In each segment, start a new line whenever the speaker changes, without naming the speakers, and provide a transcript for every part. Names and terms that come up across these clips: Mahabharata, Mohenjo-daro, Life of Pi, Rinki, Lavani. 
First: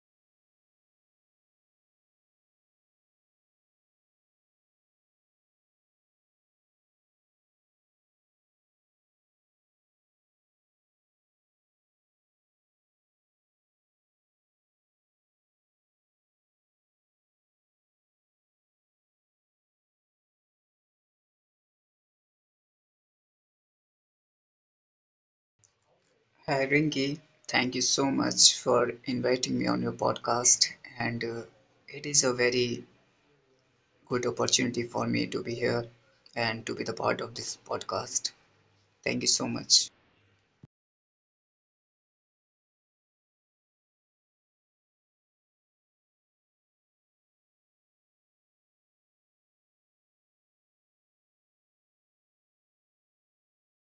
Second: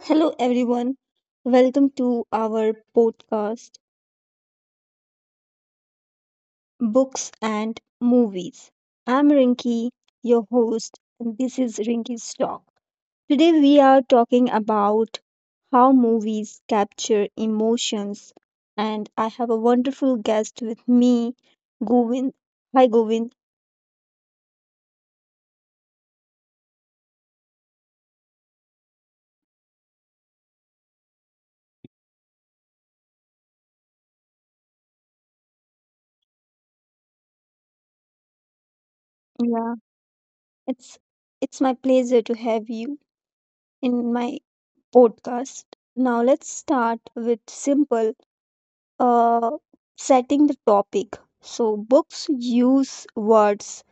Hello, everyone. Welcome to our podcast, Books and Movies. I'm Rinki, your host, and this is Rinki's Talk. Today, we are talking about how movies capture emotions, and I have a wonderful guest with me, Govind. Hi, Govind.
Hi Rinki, thank you so much for inviting me on your podcast. And It is a very good opportunity for me to be here and to be the part of this podcast. Thank you so
Yeah,
much.
it's it's my pleasure to have you in my podcast. Now, let's start with simple uh, setting the topic. So, books use words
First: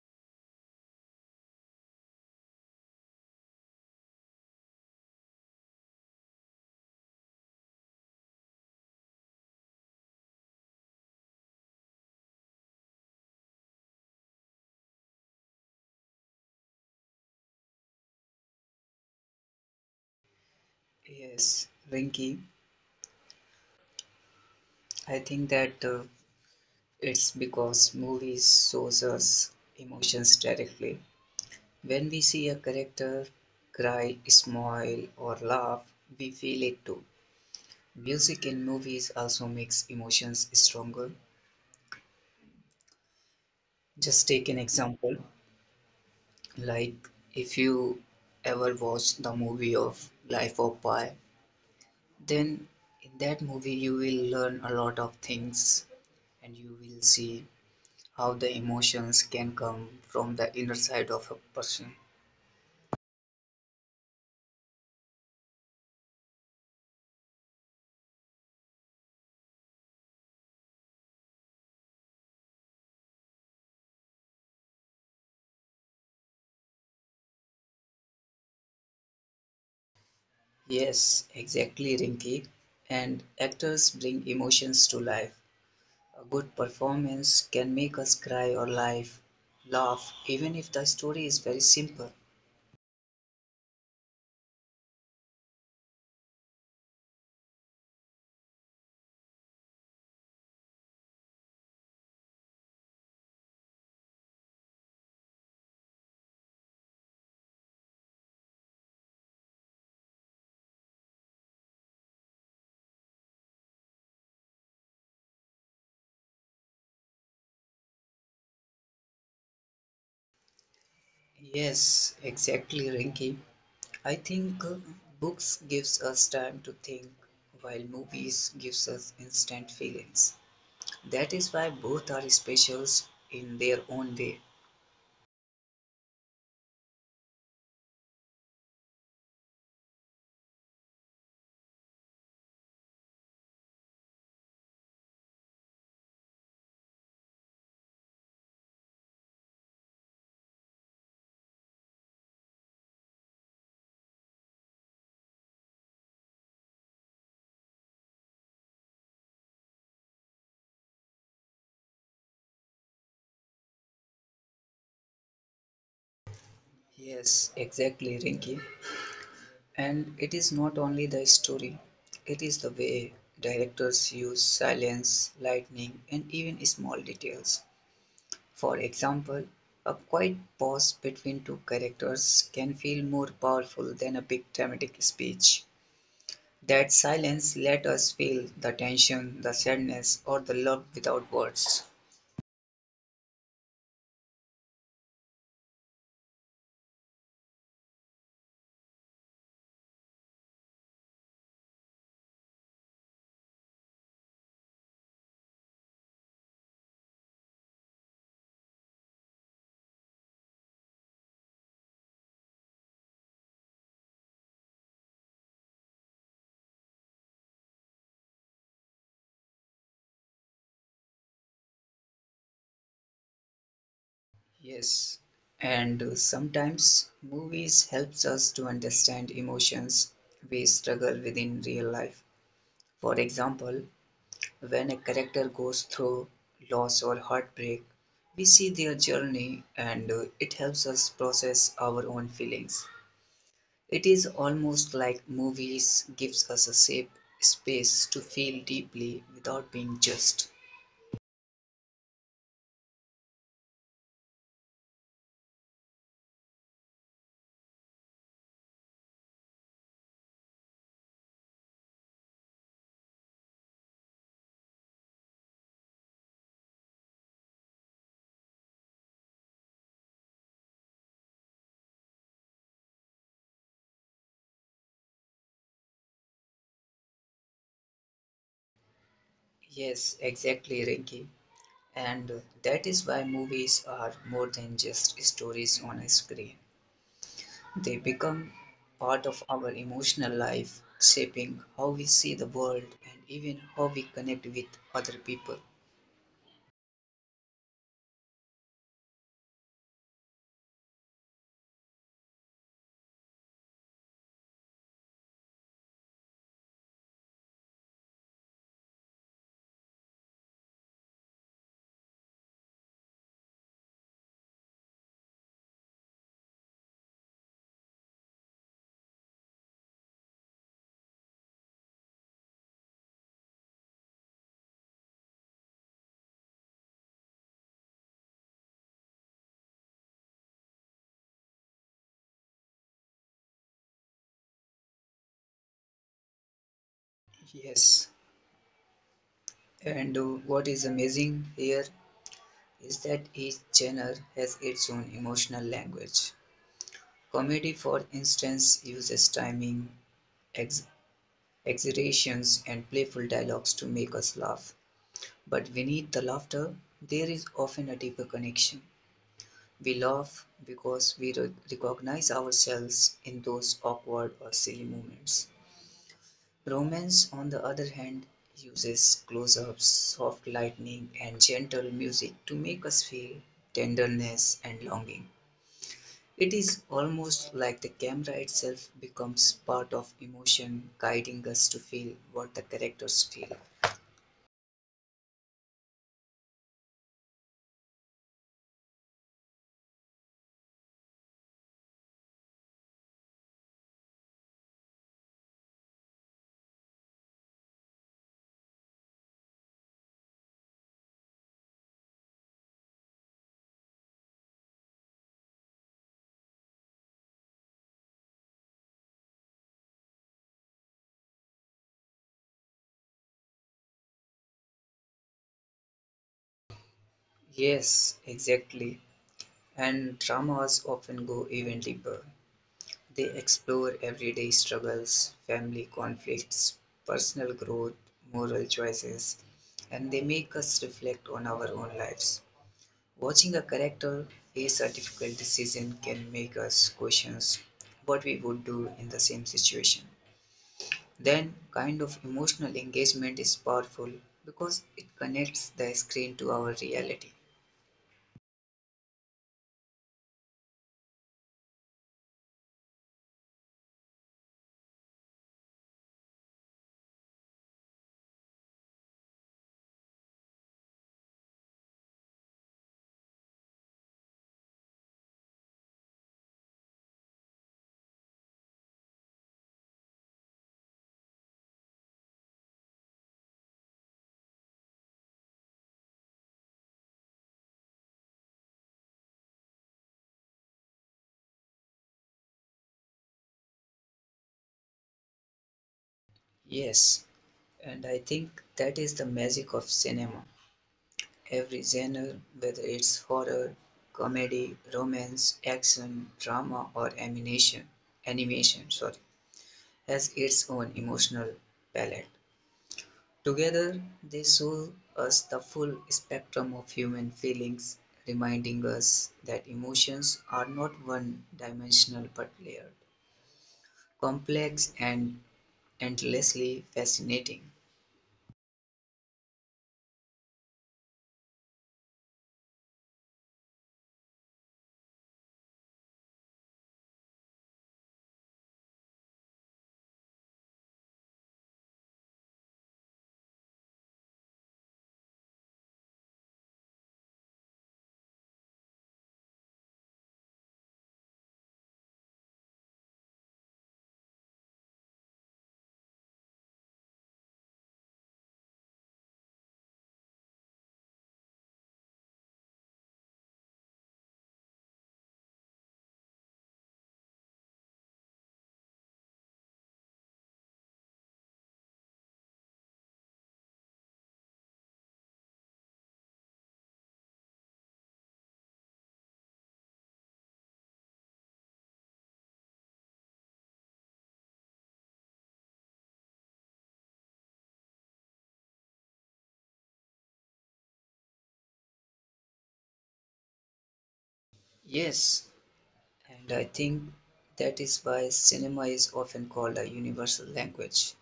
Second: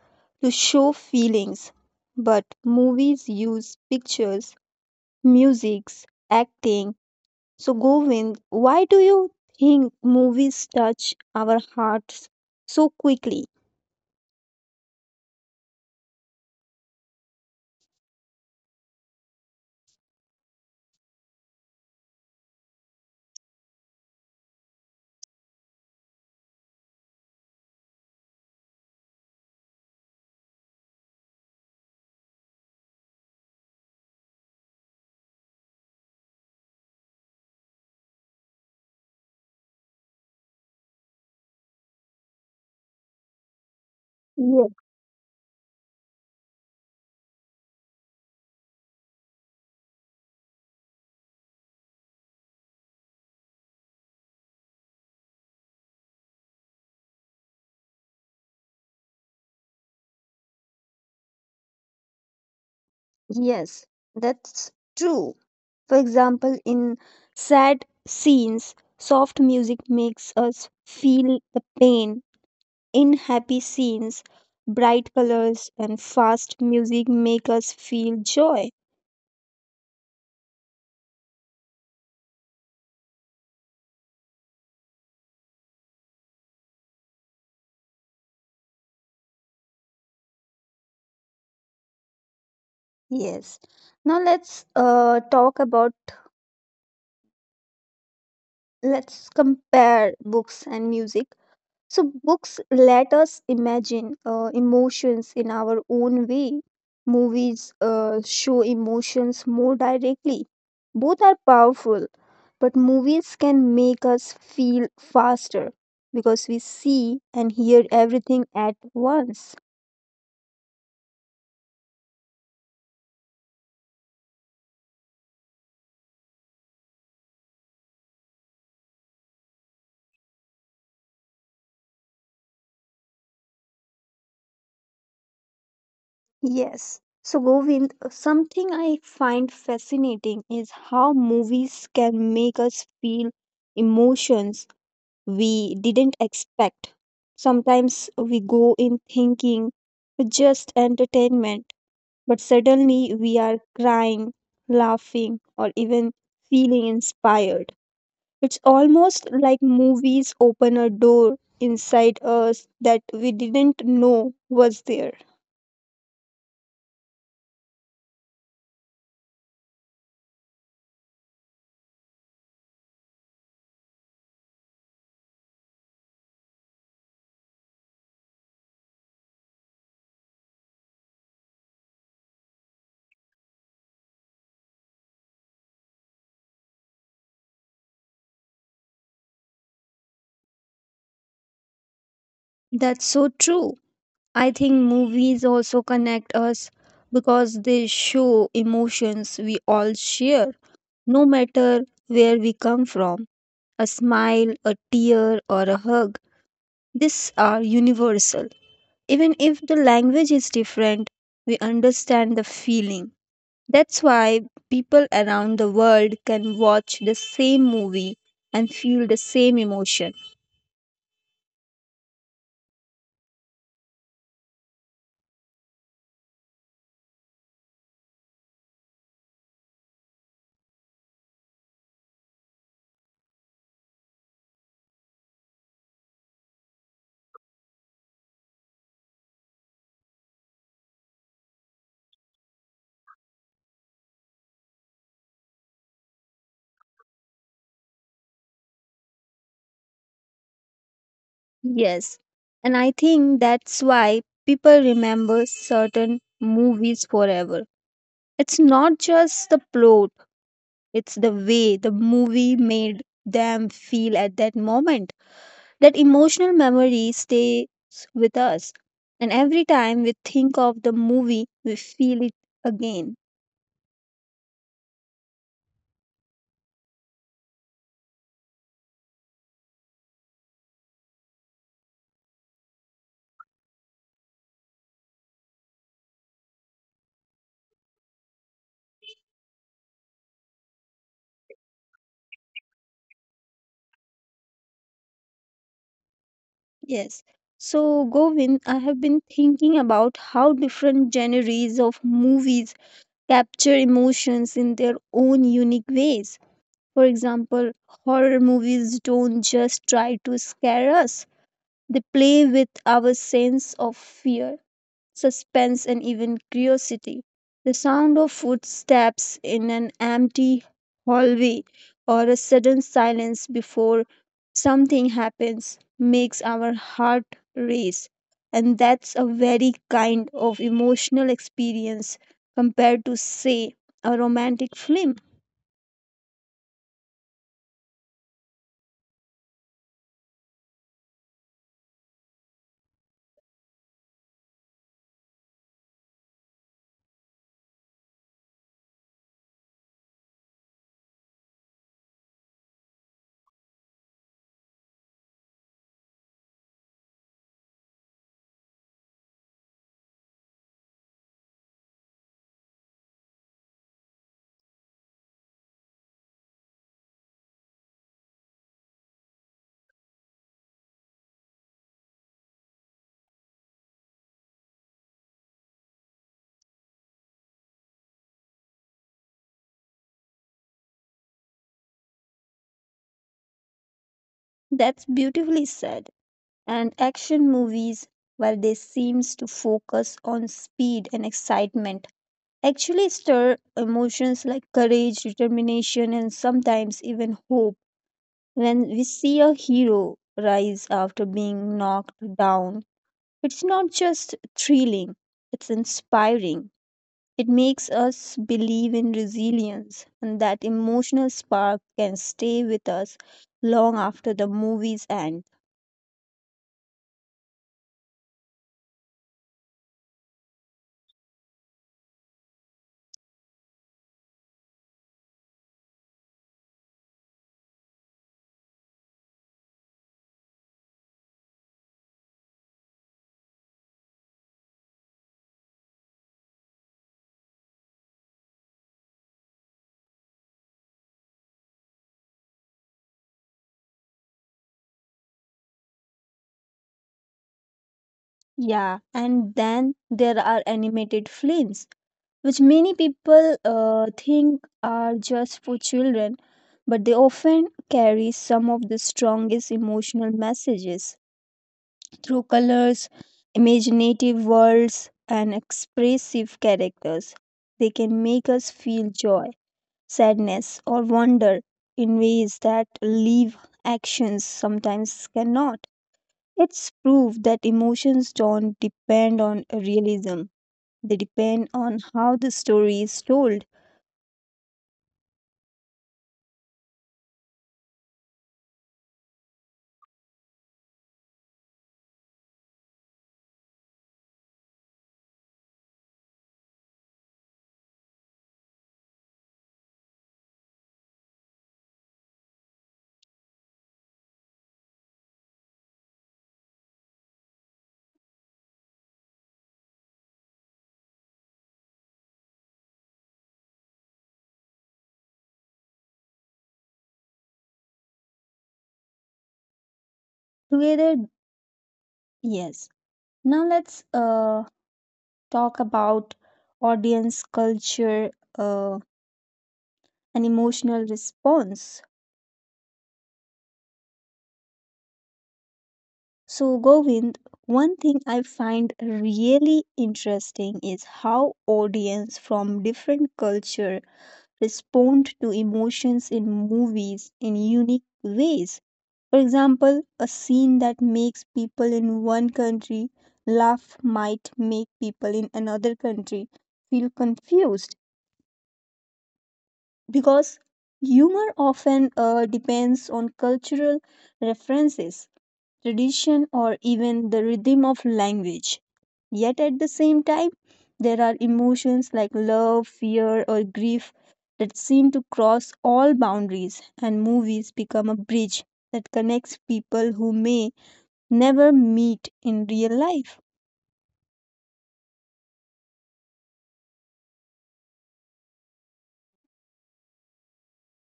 to show feelings, but movies use pictures, musics, acting. So, Govind, why do you think movies touch our hearts so quickly?
Yes, Rinki, I think that it's because movies shows us emotions directly. When we see a character cry, smile, or laugh, we feel it too. Music in movies also makes emotions stronger. Just take an
Yes,
example, like if you ever watch the movie of Life of Pi, then in that movie you will learn a lot of things and you will see how the emotions can come from the inner side of a person.
yes, that's true. For example, in sad scenes, soft music makes us feel the pain. In happy scenes, bright colors and fast music make us feel joy.
Yes, exactly, Rinki. And actors bring emotions to life. A good performance can make us cry or laugh, even if the story is very simple.
Yes. Now let's compare books and music. So, books let us imagine emotions in our own way. Movies show emotions more directly. Both are powerful, but movies can make us feel faster because we see and hear everything at once.
Yes, exactly, Rinki. I think books gives us time to think while movies gives us instant feelings. That is why both are specials in their own way.
Yes. So, Govind, something I find fascinating is how movies can make us feel emotions we didn't expect. Sometimes we go in thinking just entertainment, but suddenly we are crying, laughing, or even feeling inspired. It's almost like movies open a door inside us that we didn't know was there.
Yes, exactly, Rinki. And it is not only the story, it is the way directors use silence, lightning, and even small details. For example, a quiet pause between two characters can feel more powerful than a big dramatic speech. That silence let us feel the tension, the sadness, or the love without words.
That's so true. I think movies also connect us because they show emotions we all share, no matter where we come from. A smile, a tear, or a hug, these are universal. Even if the language is different, we understand the feeling. That's why people around the world can watch the same movie and feel the same emotion.
Yes, and sometimes movies helps us to understand emotions we struggle with in real life. For example, when a character goes through loss or heartbreak, we see their journey and it helps us process our own feelings. It is almost like movies gives us a safe space to feel deeply without being judged.
Yes, and I think that's why people remember certain movies forever. It's not just the plot, it's the way the movie made them feel at that moment. That emotional memory stays with us. And every time we think of the movie, we feel it again.
Yes, exactly, Rinky. And that is why movies are more than just stories on a screen. They become part of our emotional life, shaping how we see the world and even how we connect with other people.
Yes. So, Govind, I have been thinking about how different genres of movies capture emotions in their own unique ways. For example, horror movies don't just try to scare us, they play with our sense of fear, suspense, and even curiosity. The sound of footsteps in an empty hallway or a sudden silence before something happens makes our heart race. And that's a very kind of emotional experience compared to, say, a romantic film.
Yes, and what is amazing here is that each genre has its own emotional language. Comedy, for instance, uses timing, ex- exaggerations, and playful dialogues to make us laugh. But beneath the laughter, there is often a deeper connection. We laugh because we recognize ourselves in those awkward or silly moments. Romance, on the other hand, uses close ups, soft lightning, and gentle music to make us feel tenderness and longing. It is almost like the camera itself becomes part of emotion, guiding us to feel what the characters feel.
That's beautifully said. And action movies, while they seems to focus on speed and excitement, actually stir emotions like courage, determination, and sometimes even hope. When we see a hero rise after being knocked down, it's not just thrilling, it's inspiring. It makes us believe in resilience, and that emotional spark can stay with us long after the movie's end.
Yes, exactly. And dramas often go even deeper. They explore everyday struggles, family conflicts, personal growth, moral choices, and they make us reflect on our own lives. Watching a character face a difficult decision can make us question what we would do in the same situation. Then, kind of emotional engagement is powerful because it connects the screen to our reality.
Yeah, and then there are animated films, which many people think are just for children, but they often carry some of the strongest emotional messages through colors, imaginative worlds, and expressive characters. They can make us feel joy, sadness, or wonder in ways that live actions sometimes cannot. It's proof that emotions don't depend on realism, they depend on how the story is told.
Yes, and I think that is the magic of cinema. Every genre, whether it's horror, comedy, romance, action, drama, or animation, sorry, has its own emotional palette. Together, they show us the full spectrum of human feelings, reminding us that emotions are not one-dimensional but layered, complex, and endlessly fascinating.
Together, yes. Now let's talk about audience culture uh, and emotional response. So, Govind, one thing I find really interesting is how audience from different culture respond to emotions in movies in unique ways. For example, a scene that makes people in one country laugh might make people in another country feel confused because humor often depends on cultural references, tradition, or even the rhythm of language. Yet at the same time, there are emotions like love, fear, or grief that seem to cross all boundaries, and movies become a bridge that connects people who may never meet in real life.
Yes, and I think that is why cinema is often called a universal language.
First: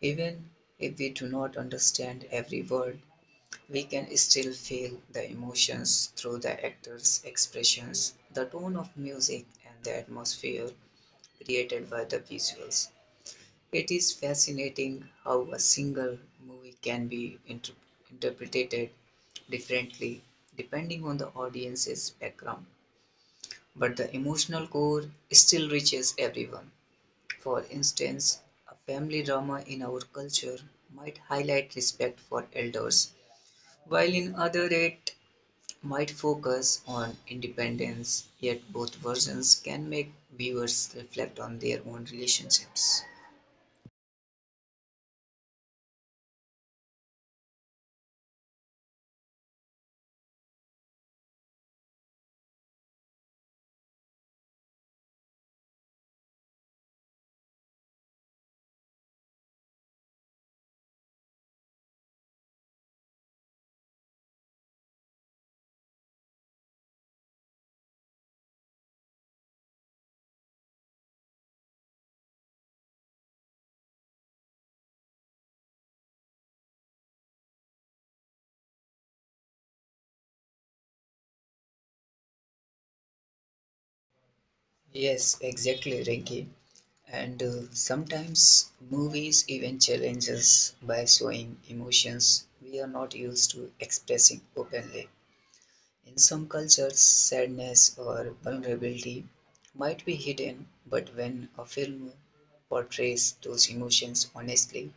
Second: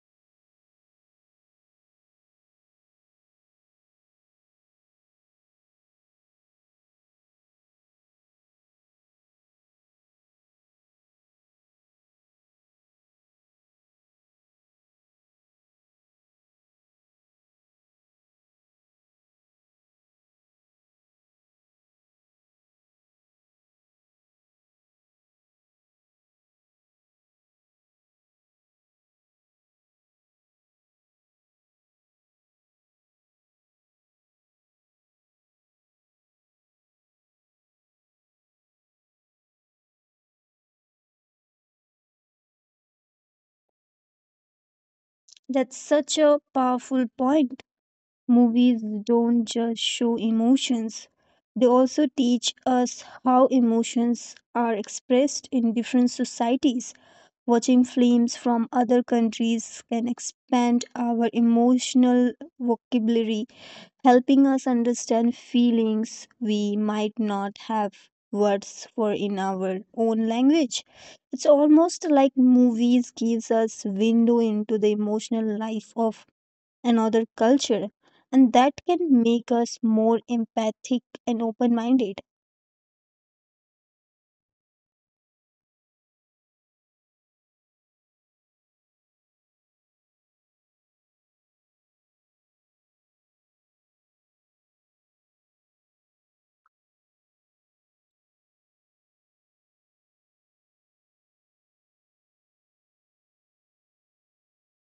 Even if we do not understand every word, we can still feel the emotions through the actors' expressions, the tone of music, and the atmosphere created by the visuals. It is fascinating how a single movie can be interpreted differently depending on the audience's background, but the emotional core still reaches everyone. For instance, a family drama in our culture might highlight respect for elders, while in other it might focus on independence, yet both versions can make viewers reflect on their own relationships.
That's such a powerful point. Movies don't just show emotions, they also teach us how emotions are expressed in different societies. Watching films from other countries can expand our emotional vocabulary, helping us understand feelings we might not have words for in our own language. It's almost like movies gives us window into the emotional life of another culture, and that can make us more empathic and open-minded.
Yes, exactly, Rinki. And Sometimes movies even challenge us by showing emotions we are not used to expressing openly. In some cultures, sadness or vulnerability might be hidden, but when a film portrays those emotions honestly,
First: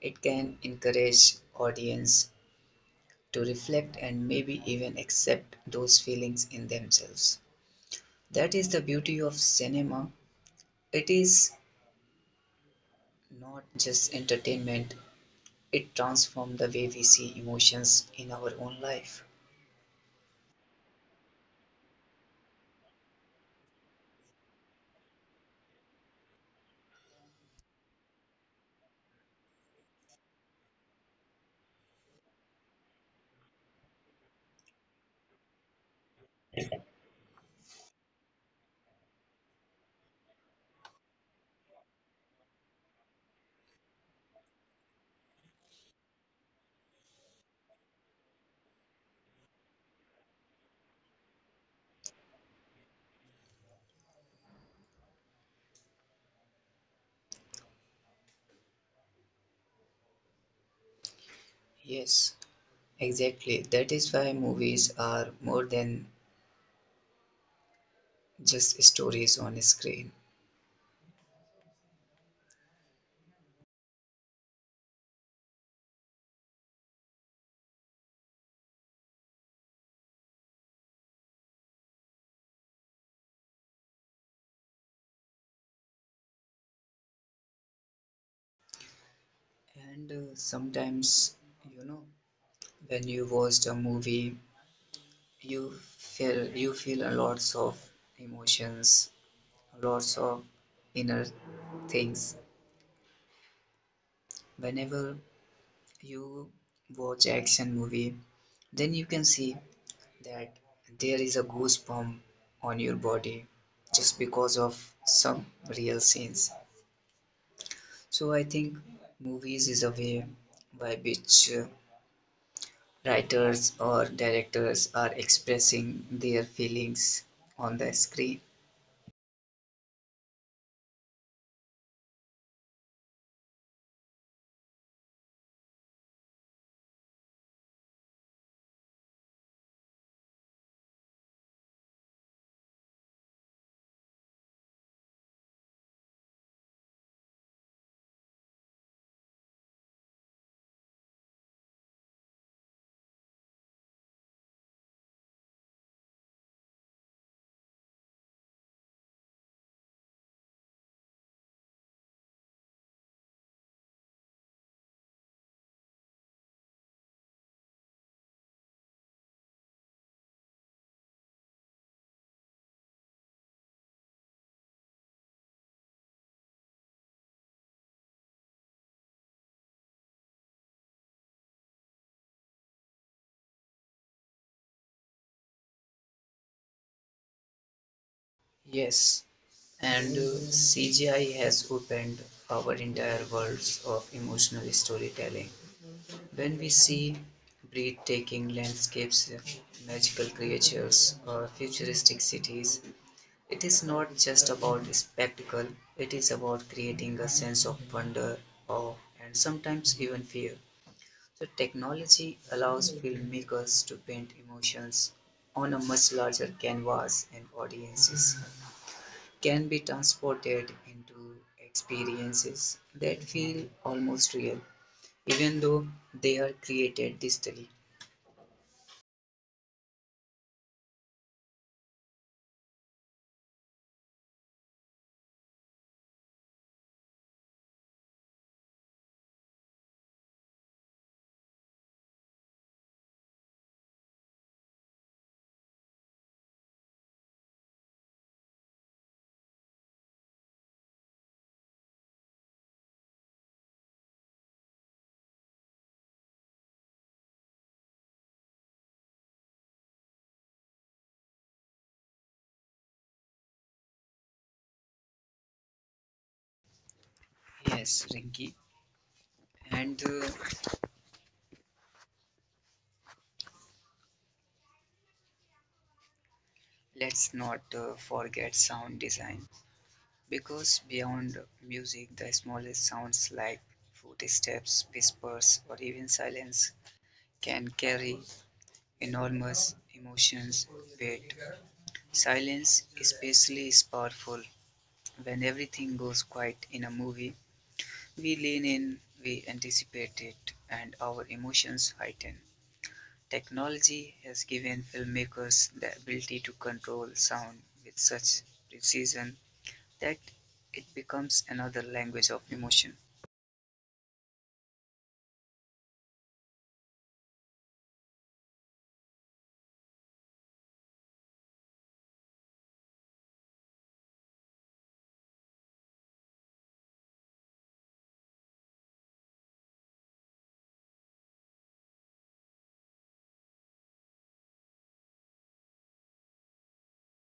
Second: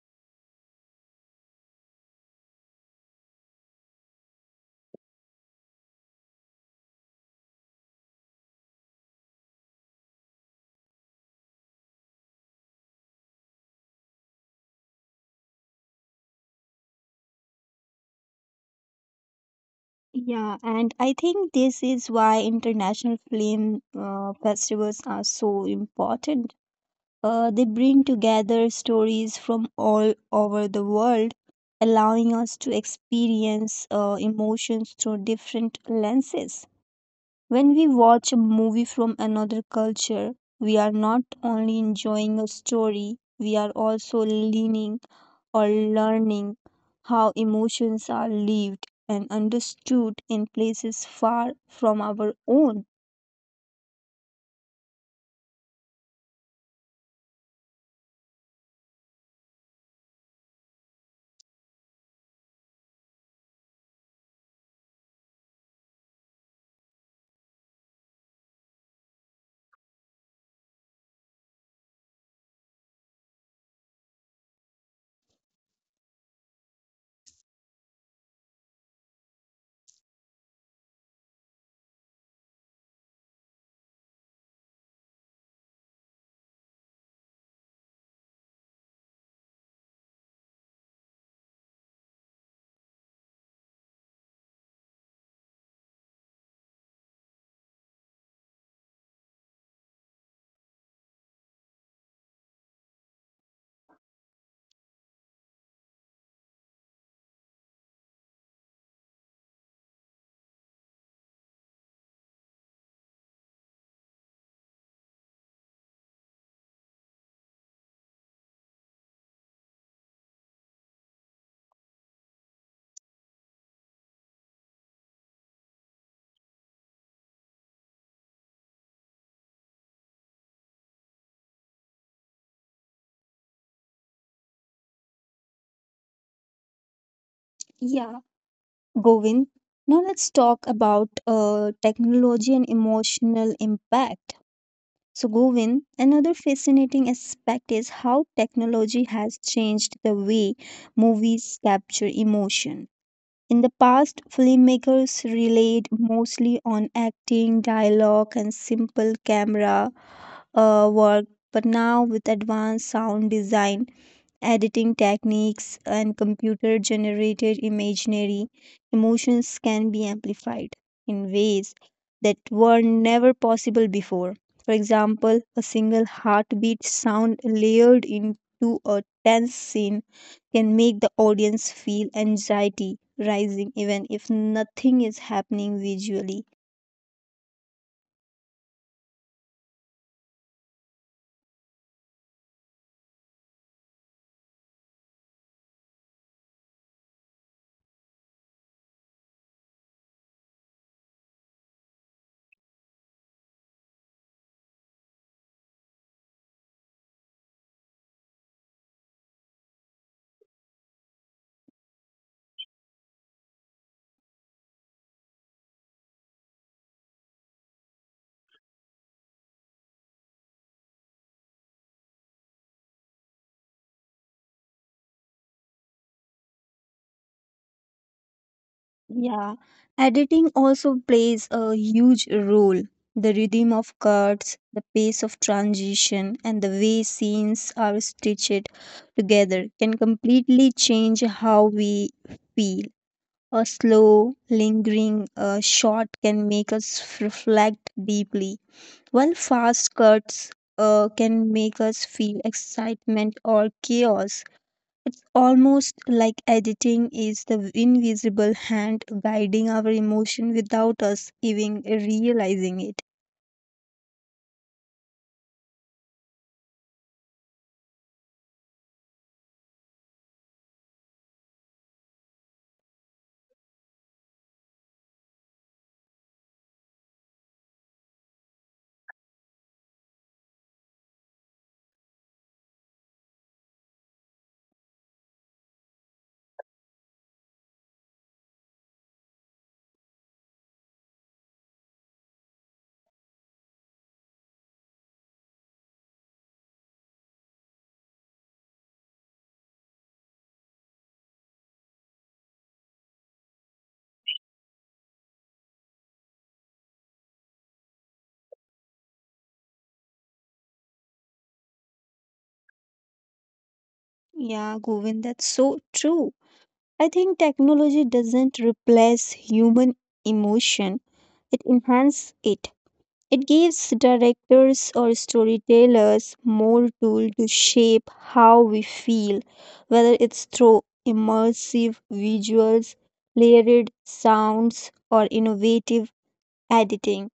it can encourage audience to reflect and maybe even accept those feelings in themselves. That is the beauty of cinema. It is not just entertainment, it transforms the way we see emotions in our own life.
Yeah, and I think this is why international film festivals are so important. They bring together stories from all over the world, allowing us to experience emotions through different lenses. When we watch a movie from another culture, we are not only enjoying a story, we are also leaning or learning how emotions are lived and understood in places far from our own.
Yes, exactly. That is why movies are more than just stories on screen. And Sometimes, you know, when you watched a movie, you feel a lots of emotions, lots of inner things. Whenever you watch action movie, then you can see that there is a goosebump on your body just because of some real scenes. So I think movies is a way by which writers or directors are expressing their feelings on the screen.
Yeah, Govind. Now let's talk about technology and emotional impact. So, Govind, another fascinating aspect is how technology has changed the way movies capture emotion. In the past, filmmakers relied mostly on acting, dialogue, and simple camera work, but now with advanced sound design, editing techniques, and computer generated imaginary, emotions can be amplified in ways that were never possible before. For example, a single heartbeat sound layered into a tense scene can make the audience feel anxiety rising even if nothing is happening visually.
Yes, and CGI has opened our entire worlds of emotional storytelling. When we see breathtaking landscapes, magical creatures, or futuristic cities, it is not just about spectacle, it is about creating a sense of wonder, awe, and sometimes even fear. The technology allows filmmakers to paint emotions on a much larger canvas and audiences can be transported into experiences that feel almost real, even though they are created digitally.
Yeah, editing also plays a huge role. The rhythm of cuts, the pace of transition, and the way scenes are stitched together can completely change how we feel. A slow, lingering shot can make us reflect deeply, while fast cuts can make us feel excitement or chaos. It's almost like editing is the invisible hand guiding our emotion without us even realizing it.
Yes, Rinky. And let's not forget sound design because beyond music, the smallest sounds like footsteps, whispers, or even silence can carry enormous emotions wait. Silence especially is powerful. When everything goes quiet in a movie, we lean in, we anticipate it, and our emotions heighten. Technology has given filmmakers the ability to control sound with such precision that it becomes another language of emotion.
Yeah, Govind, that's so true. I think technology doesn't replace human emotion, it enhances it. It gives directors or storytellers more tool to shape how we feel, whether it's through immersive visuals, layered sounds, or innovative editing.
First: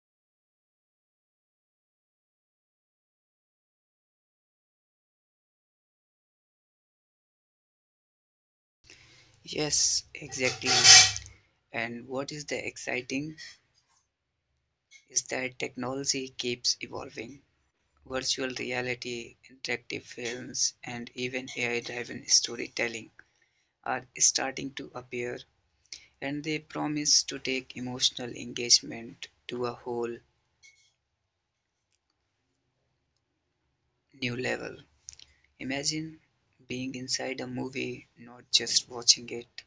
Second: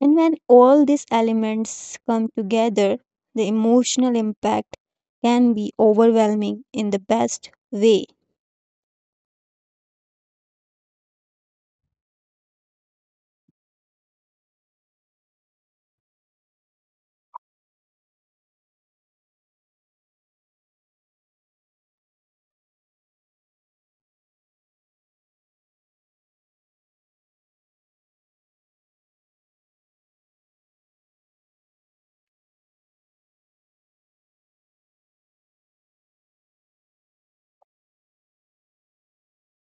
And when all these elements come together, the emotional impact can be overwhelming in the best way.
Yes, exactly. And what is the exciting is that technology keeps evolving. Virtual reality, interactive films, and even AI driven storytelling are starting to appear, and they promise to take emotional engagement to a whole new level. Imagine being inside a movie, not just watching it,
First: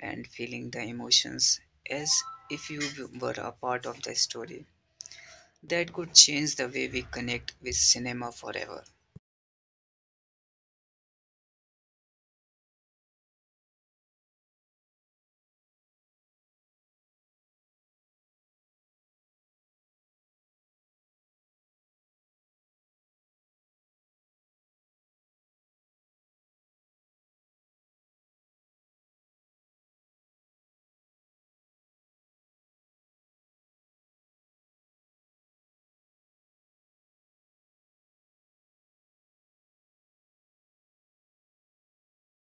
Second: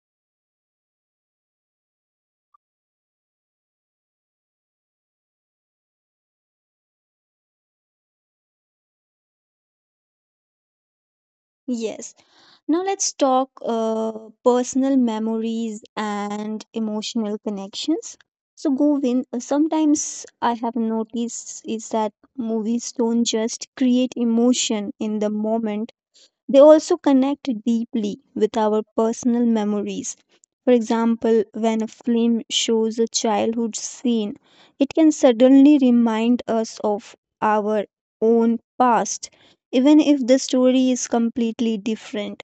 and feeling the emotions as if you were a part of the story. That could change the way we connect with cinema forever.
Yes. Now let's talk personal memories and emotional connections. So Govin, sometimes I have noticed is that movies don't just create emotion in the moment. They also connect deeply with our personal memories. For example, when a film shows a childhood scene, it can suddenly remind us of our own past, even if the story is completely different.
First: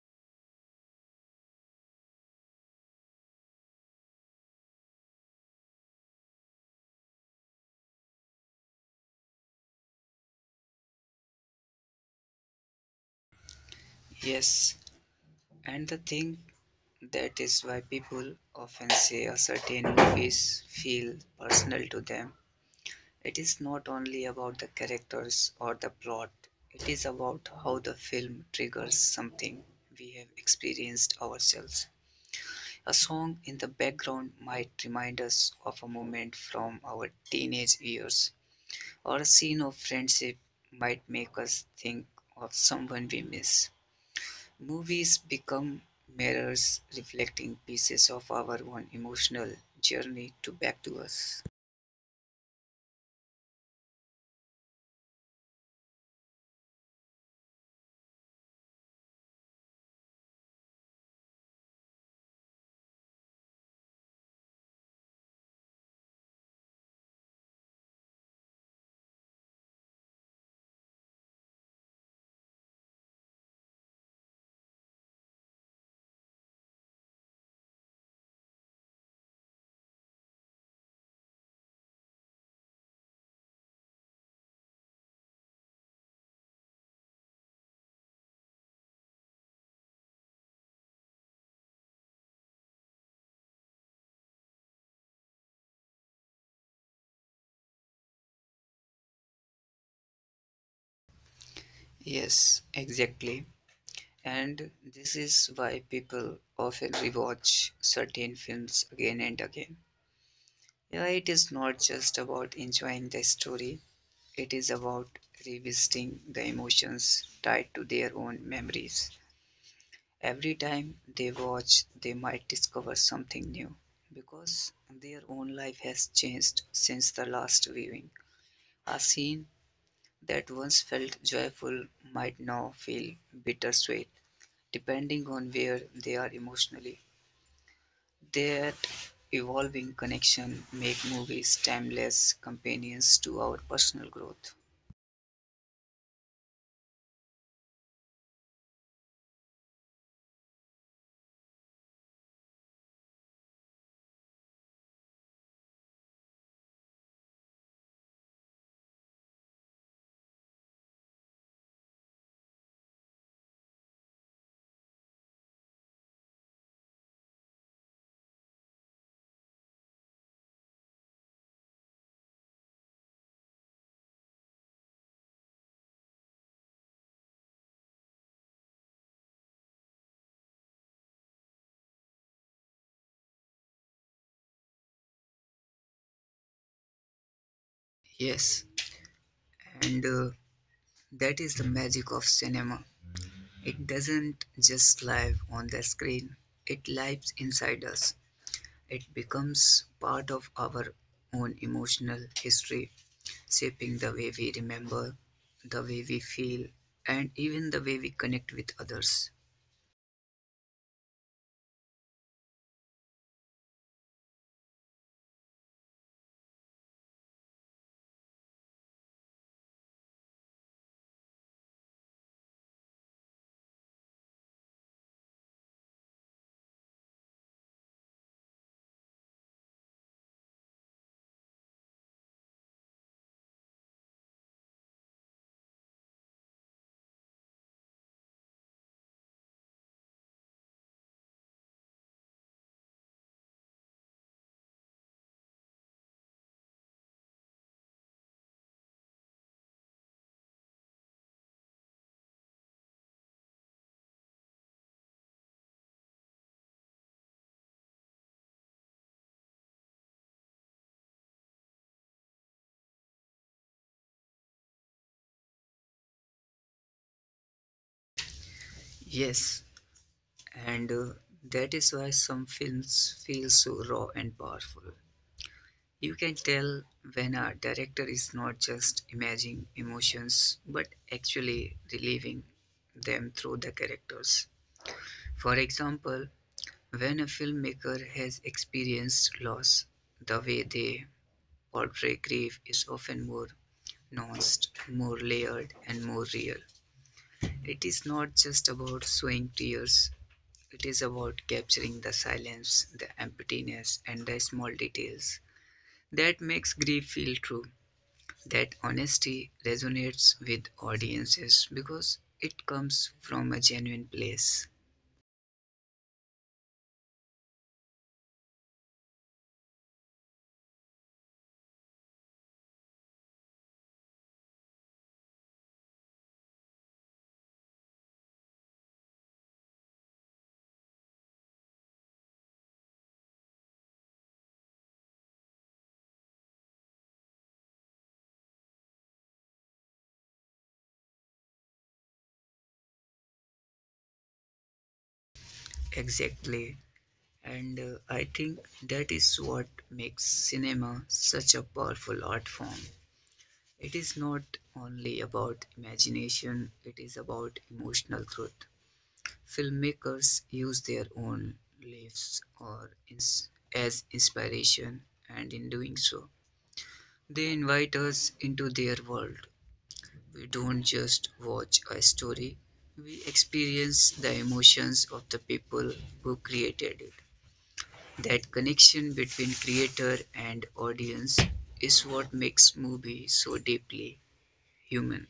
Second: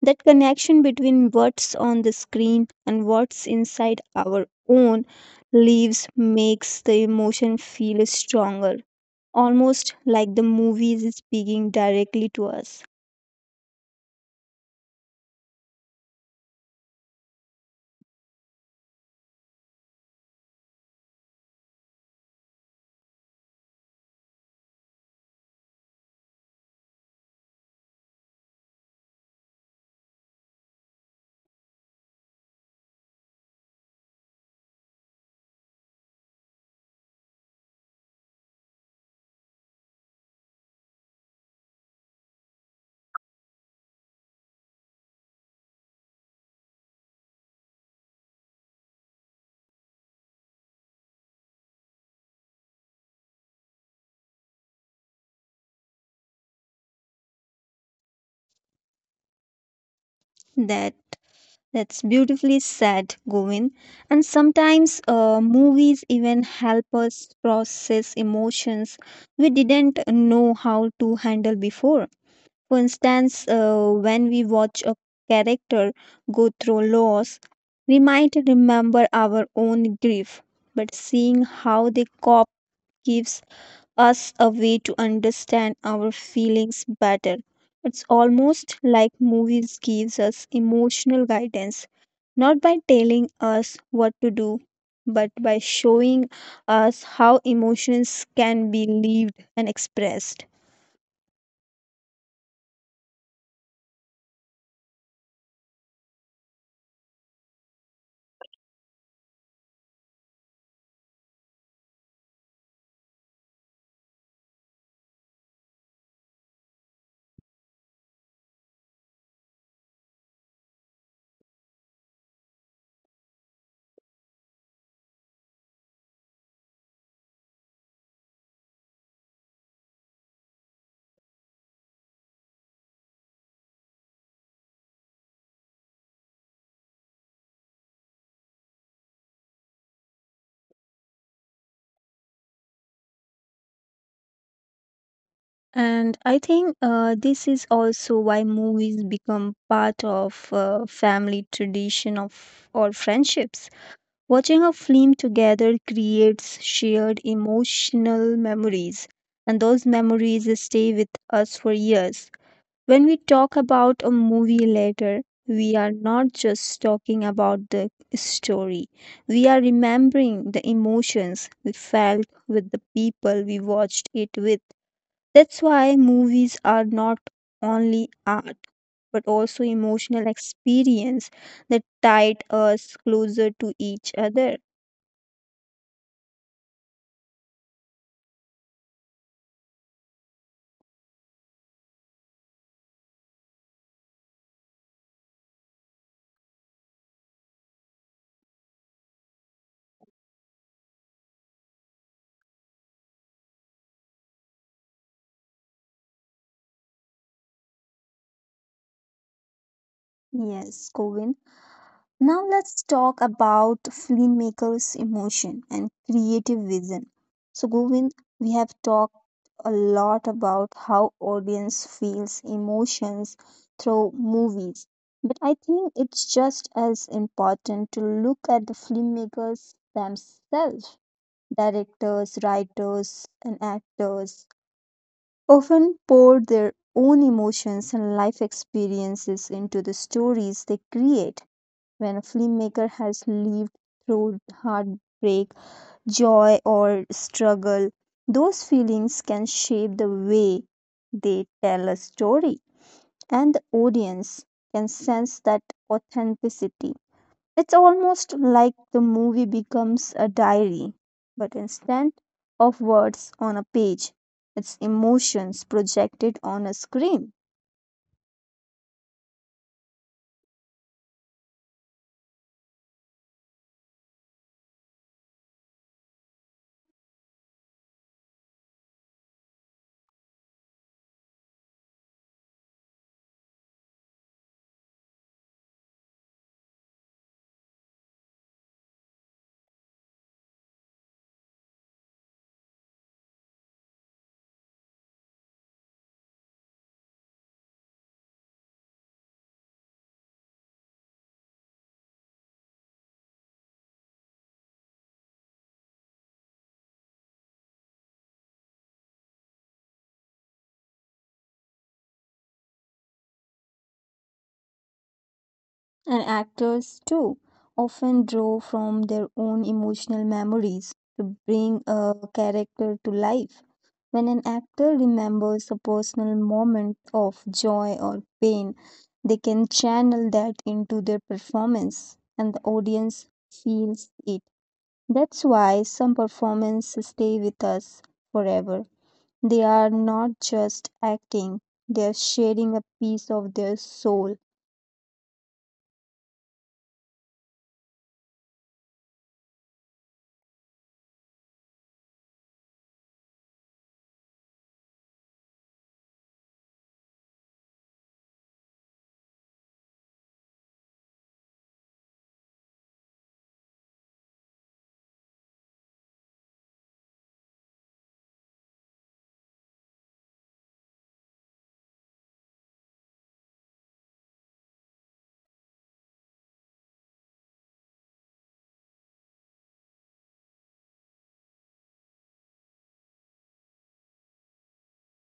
That connection between what's on the screen and what's inside our own lives makes the emotion feel stronger, almost like the movie is speaking directly to us.
Yes, and the thing that is why people often say a certain movies feel personal to them. It is not only about the characters or the plot, it is about how the film triggers something we have experienced ourselves. A song in the background might remind us of a moment from our teenage years, or a scene of friendship might make us think of someone we miss. Movies become mirrors reflecting pieces of our own emotional journey to back to us.
That That's beautifully said, Govin. And sometimes movies even help us process emotions we didn't know how to handle before. For instance, when we watch a character go through loss, we might remember our own grief, but seeing how they cope gives us a way to understand our feelings better. It's almost like movies gives us emotional guidance, not by telling us what to do, but by showing us how emotions can be lived and expressed.
Yes, exactly. And this is why people often rewatch certain films again and again. Yeah, it is not just about enjoying the story, it is about revisiting the emotions tied to their own memories. Every time they watch, they might discover something new because their own life has changed since the last viewing. A scene that once felt joyful might now feel bittersweet, depending on where they are emotionally. That evolving connection makes movies timeless companions to our personal growth.
And I think this is also why movies become part of family tradition of or friendships. Watching a film together creates shared emotional memories, and those memories stay with us for years. When we talk about a movie later, we are not just talking about the story, we are remembering the emotions we felt with the people we watched it with. That's why movies are not only art, but also emotional experience that tied us closer to each other.
Yes, and that is the magic of cinema. It doesn't just live on the screen, it lives inside us. It becomes part of our own emotional history, shaping the way we remember, the way we feel, and even the way we connect with others.
Yes, Govin. Now let's talk about filmmakers' emotion and creative vision. So, Govin, we have talked a lot about how audience feels emotions through movies, but I think it's just as important to look at the filmmakers themselves. Directors, writers, and actors often pour their own emotions and life experiences into the stories they create. When a filmmaker has lived through heartbreak, joy, or struggle, those feelings can shape the way they tell a story, and the audience can sense that authenticity. It's almost like the movie becomes a diary, but instead of words on a page, it's emotions projected on a screen.
Yes, and that is why some films feel so raw and powerful. You can tell when a director is not just imagining emotions but actually reliving them through the characters. For example, when a filmmaker has experienced loss, the way they portray grief is often more nuanced, more layered, and more real. It is not just about showing tears, it is about capturing the silence, the emptiness, and the small details that makes grief feel true. That honesty resonates with audiences because it comes from a genuine place.
And actors, too, often draw from their own emotional memories to bring a character to life. When an actor remembers a personal moment of joy or pain, they can channel that into their performance, and the audience feels it. That's why some performances stay with us forever. They are not just acting, they are sharing a piece of their soul.
Exactly. And I think that is what makes cinema such a powerful art form. It is not only about imagination, it is about emotional truth. Filmmakers use their own lives or as inspiration, and in doing so, they invite us into their world. We don't just watch a story, we experience the emotions of the people who created it. That connection between creator and audience is what makes movies so deeply human.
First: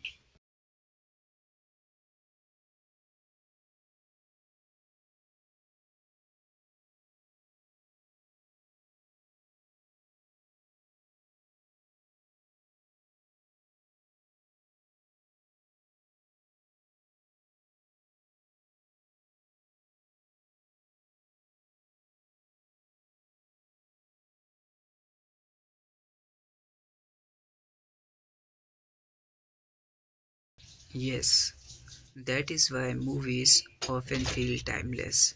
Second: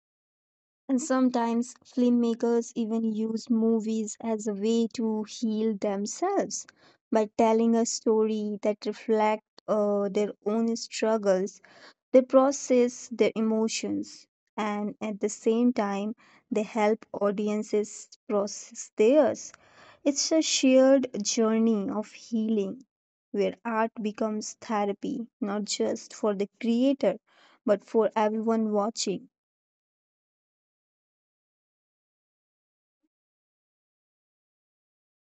And sometimes filmmakers even use movies as a way to heal themselves by telling a story that reflects their own struggles. They process their emotions, and at the same time they help audiences process theirs. It's a shared journey of healing where art becomes therapy, not just for the creator, but for everyone watching.
Yes, that is why movies often feel timeless.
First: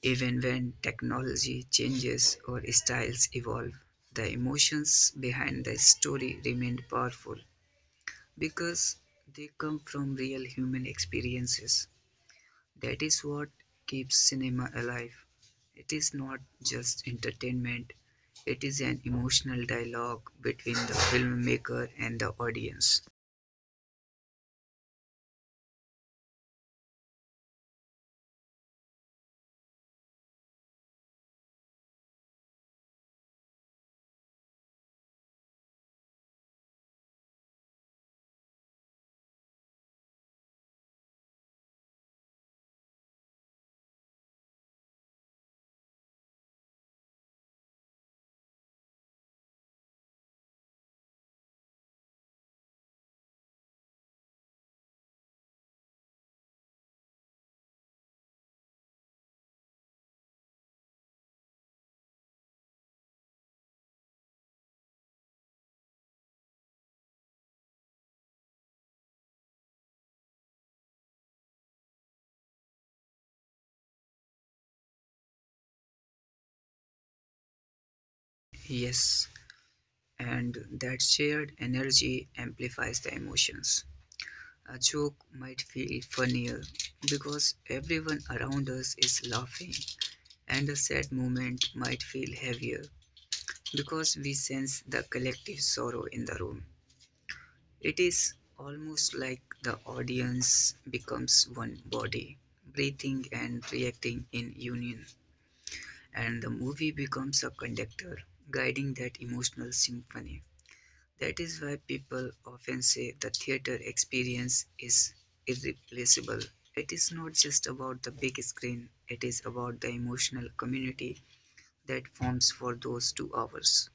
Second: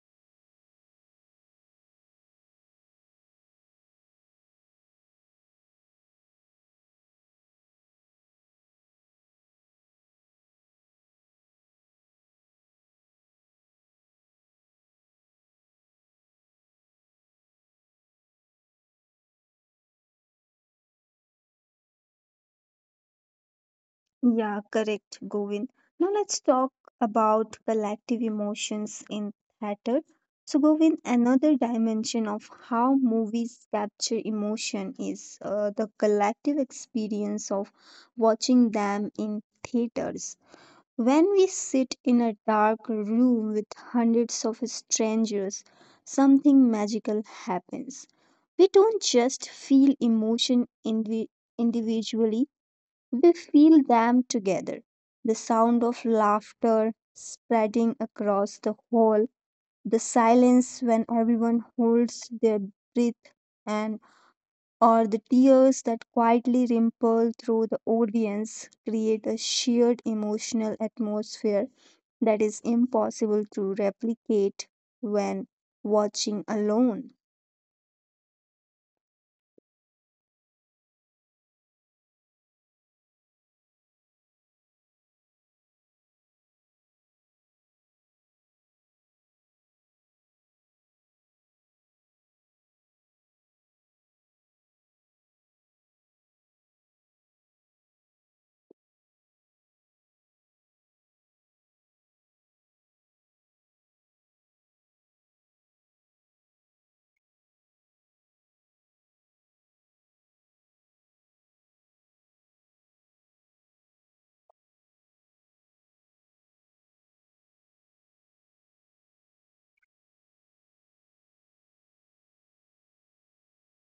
Even when technology changes or styles evolve, the emotions behind the story remain powerful because they come from real human experiences. That is what keeps cinema alive. It is not just entertainment, it is an emotional dialogue between the filmmaker and the audience.
Yeah, correct, Govind. Now let's talk about collective emotions in theater. So, Govind, another dimension of how movies capture emotion is the collective experience of watching them in theaters. When we sit in a dark room with hundreds of strangers, something magical happens. We don't just feel emotion individually, we feel them together. The sound of laughter spreading across the hall, the silence when everyone holds their breath, and or the tears that quietly ripple through the audience create a shared emotional atmosphere that is impossible to replicate when watching alone.
Yes, and that shared energy amplifies the emotions. A joke might feel funnier because everyone around us is laughing, and a sad moment might feel heavier because we sense the collective sorrow in the room. It is almost like the audience becomes one body, breathing and reacting in union, and the movie becomes a conductor, guiding that emotional symphony. That is why people often say the theater experience is irreplaceable. It is not just about the big screen, it is about the emotional community that forms for those 2 hours.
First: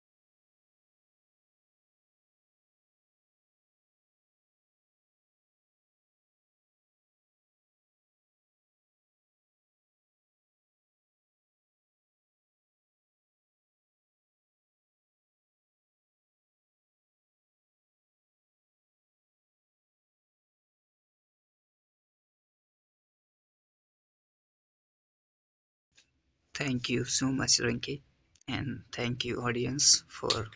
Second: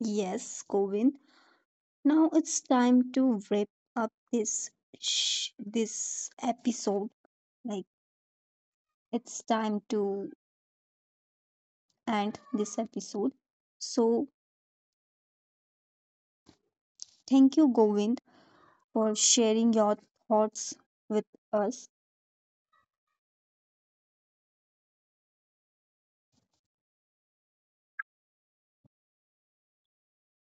Yes, Govin, now it's time to wrap up this episode, like it's time to end this episode. So, thank you, Govind, for sharing your thoughts with us.
Thank you so much, Rinki, and thank you, audience, for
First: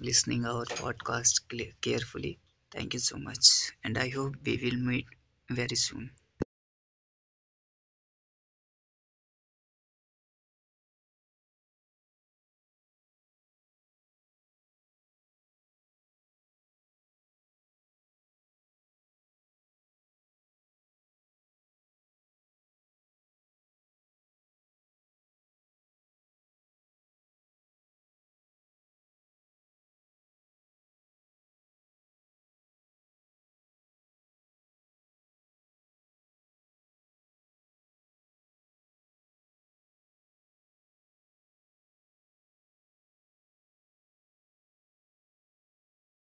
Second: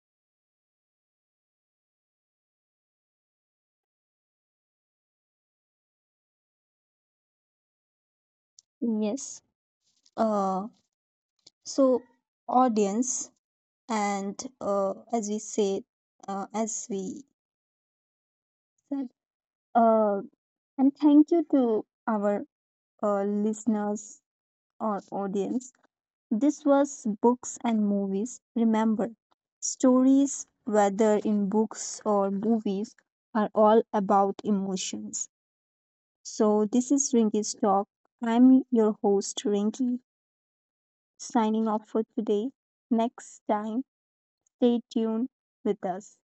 listening our podcast carefully. Thank you so much, and I hope we will meet very soon.
Yes. Uh, so, audience, and as we say, as we said, uh, and thank you to our listeners or audience. This was Books and Movies. Remember, stories, whether in books or movies, are all about emotions. So, this is Rinky's Talk. I'm your host, Rinky, signing off for today. Next time, stay tuned with us.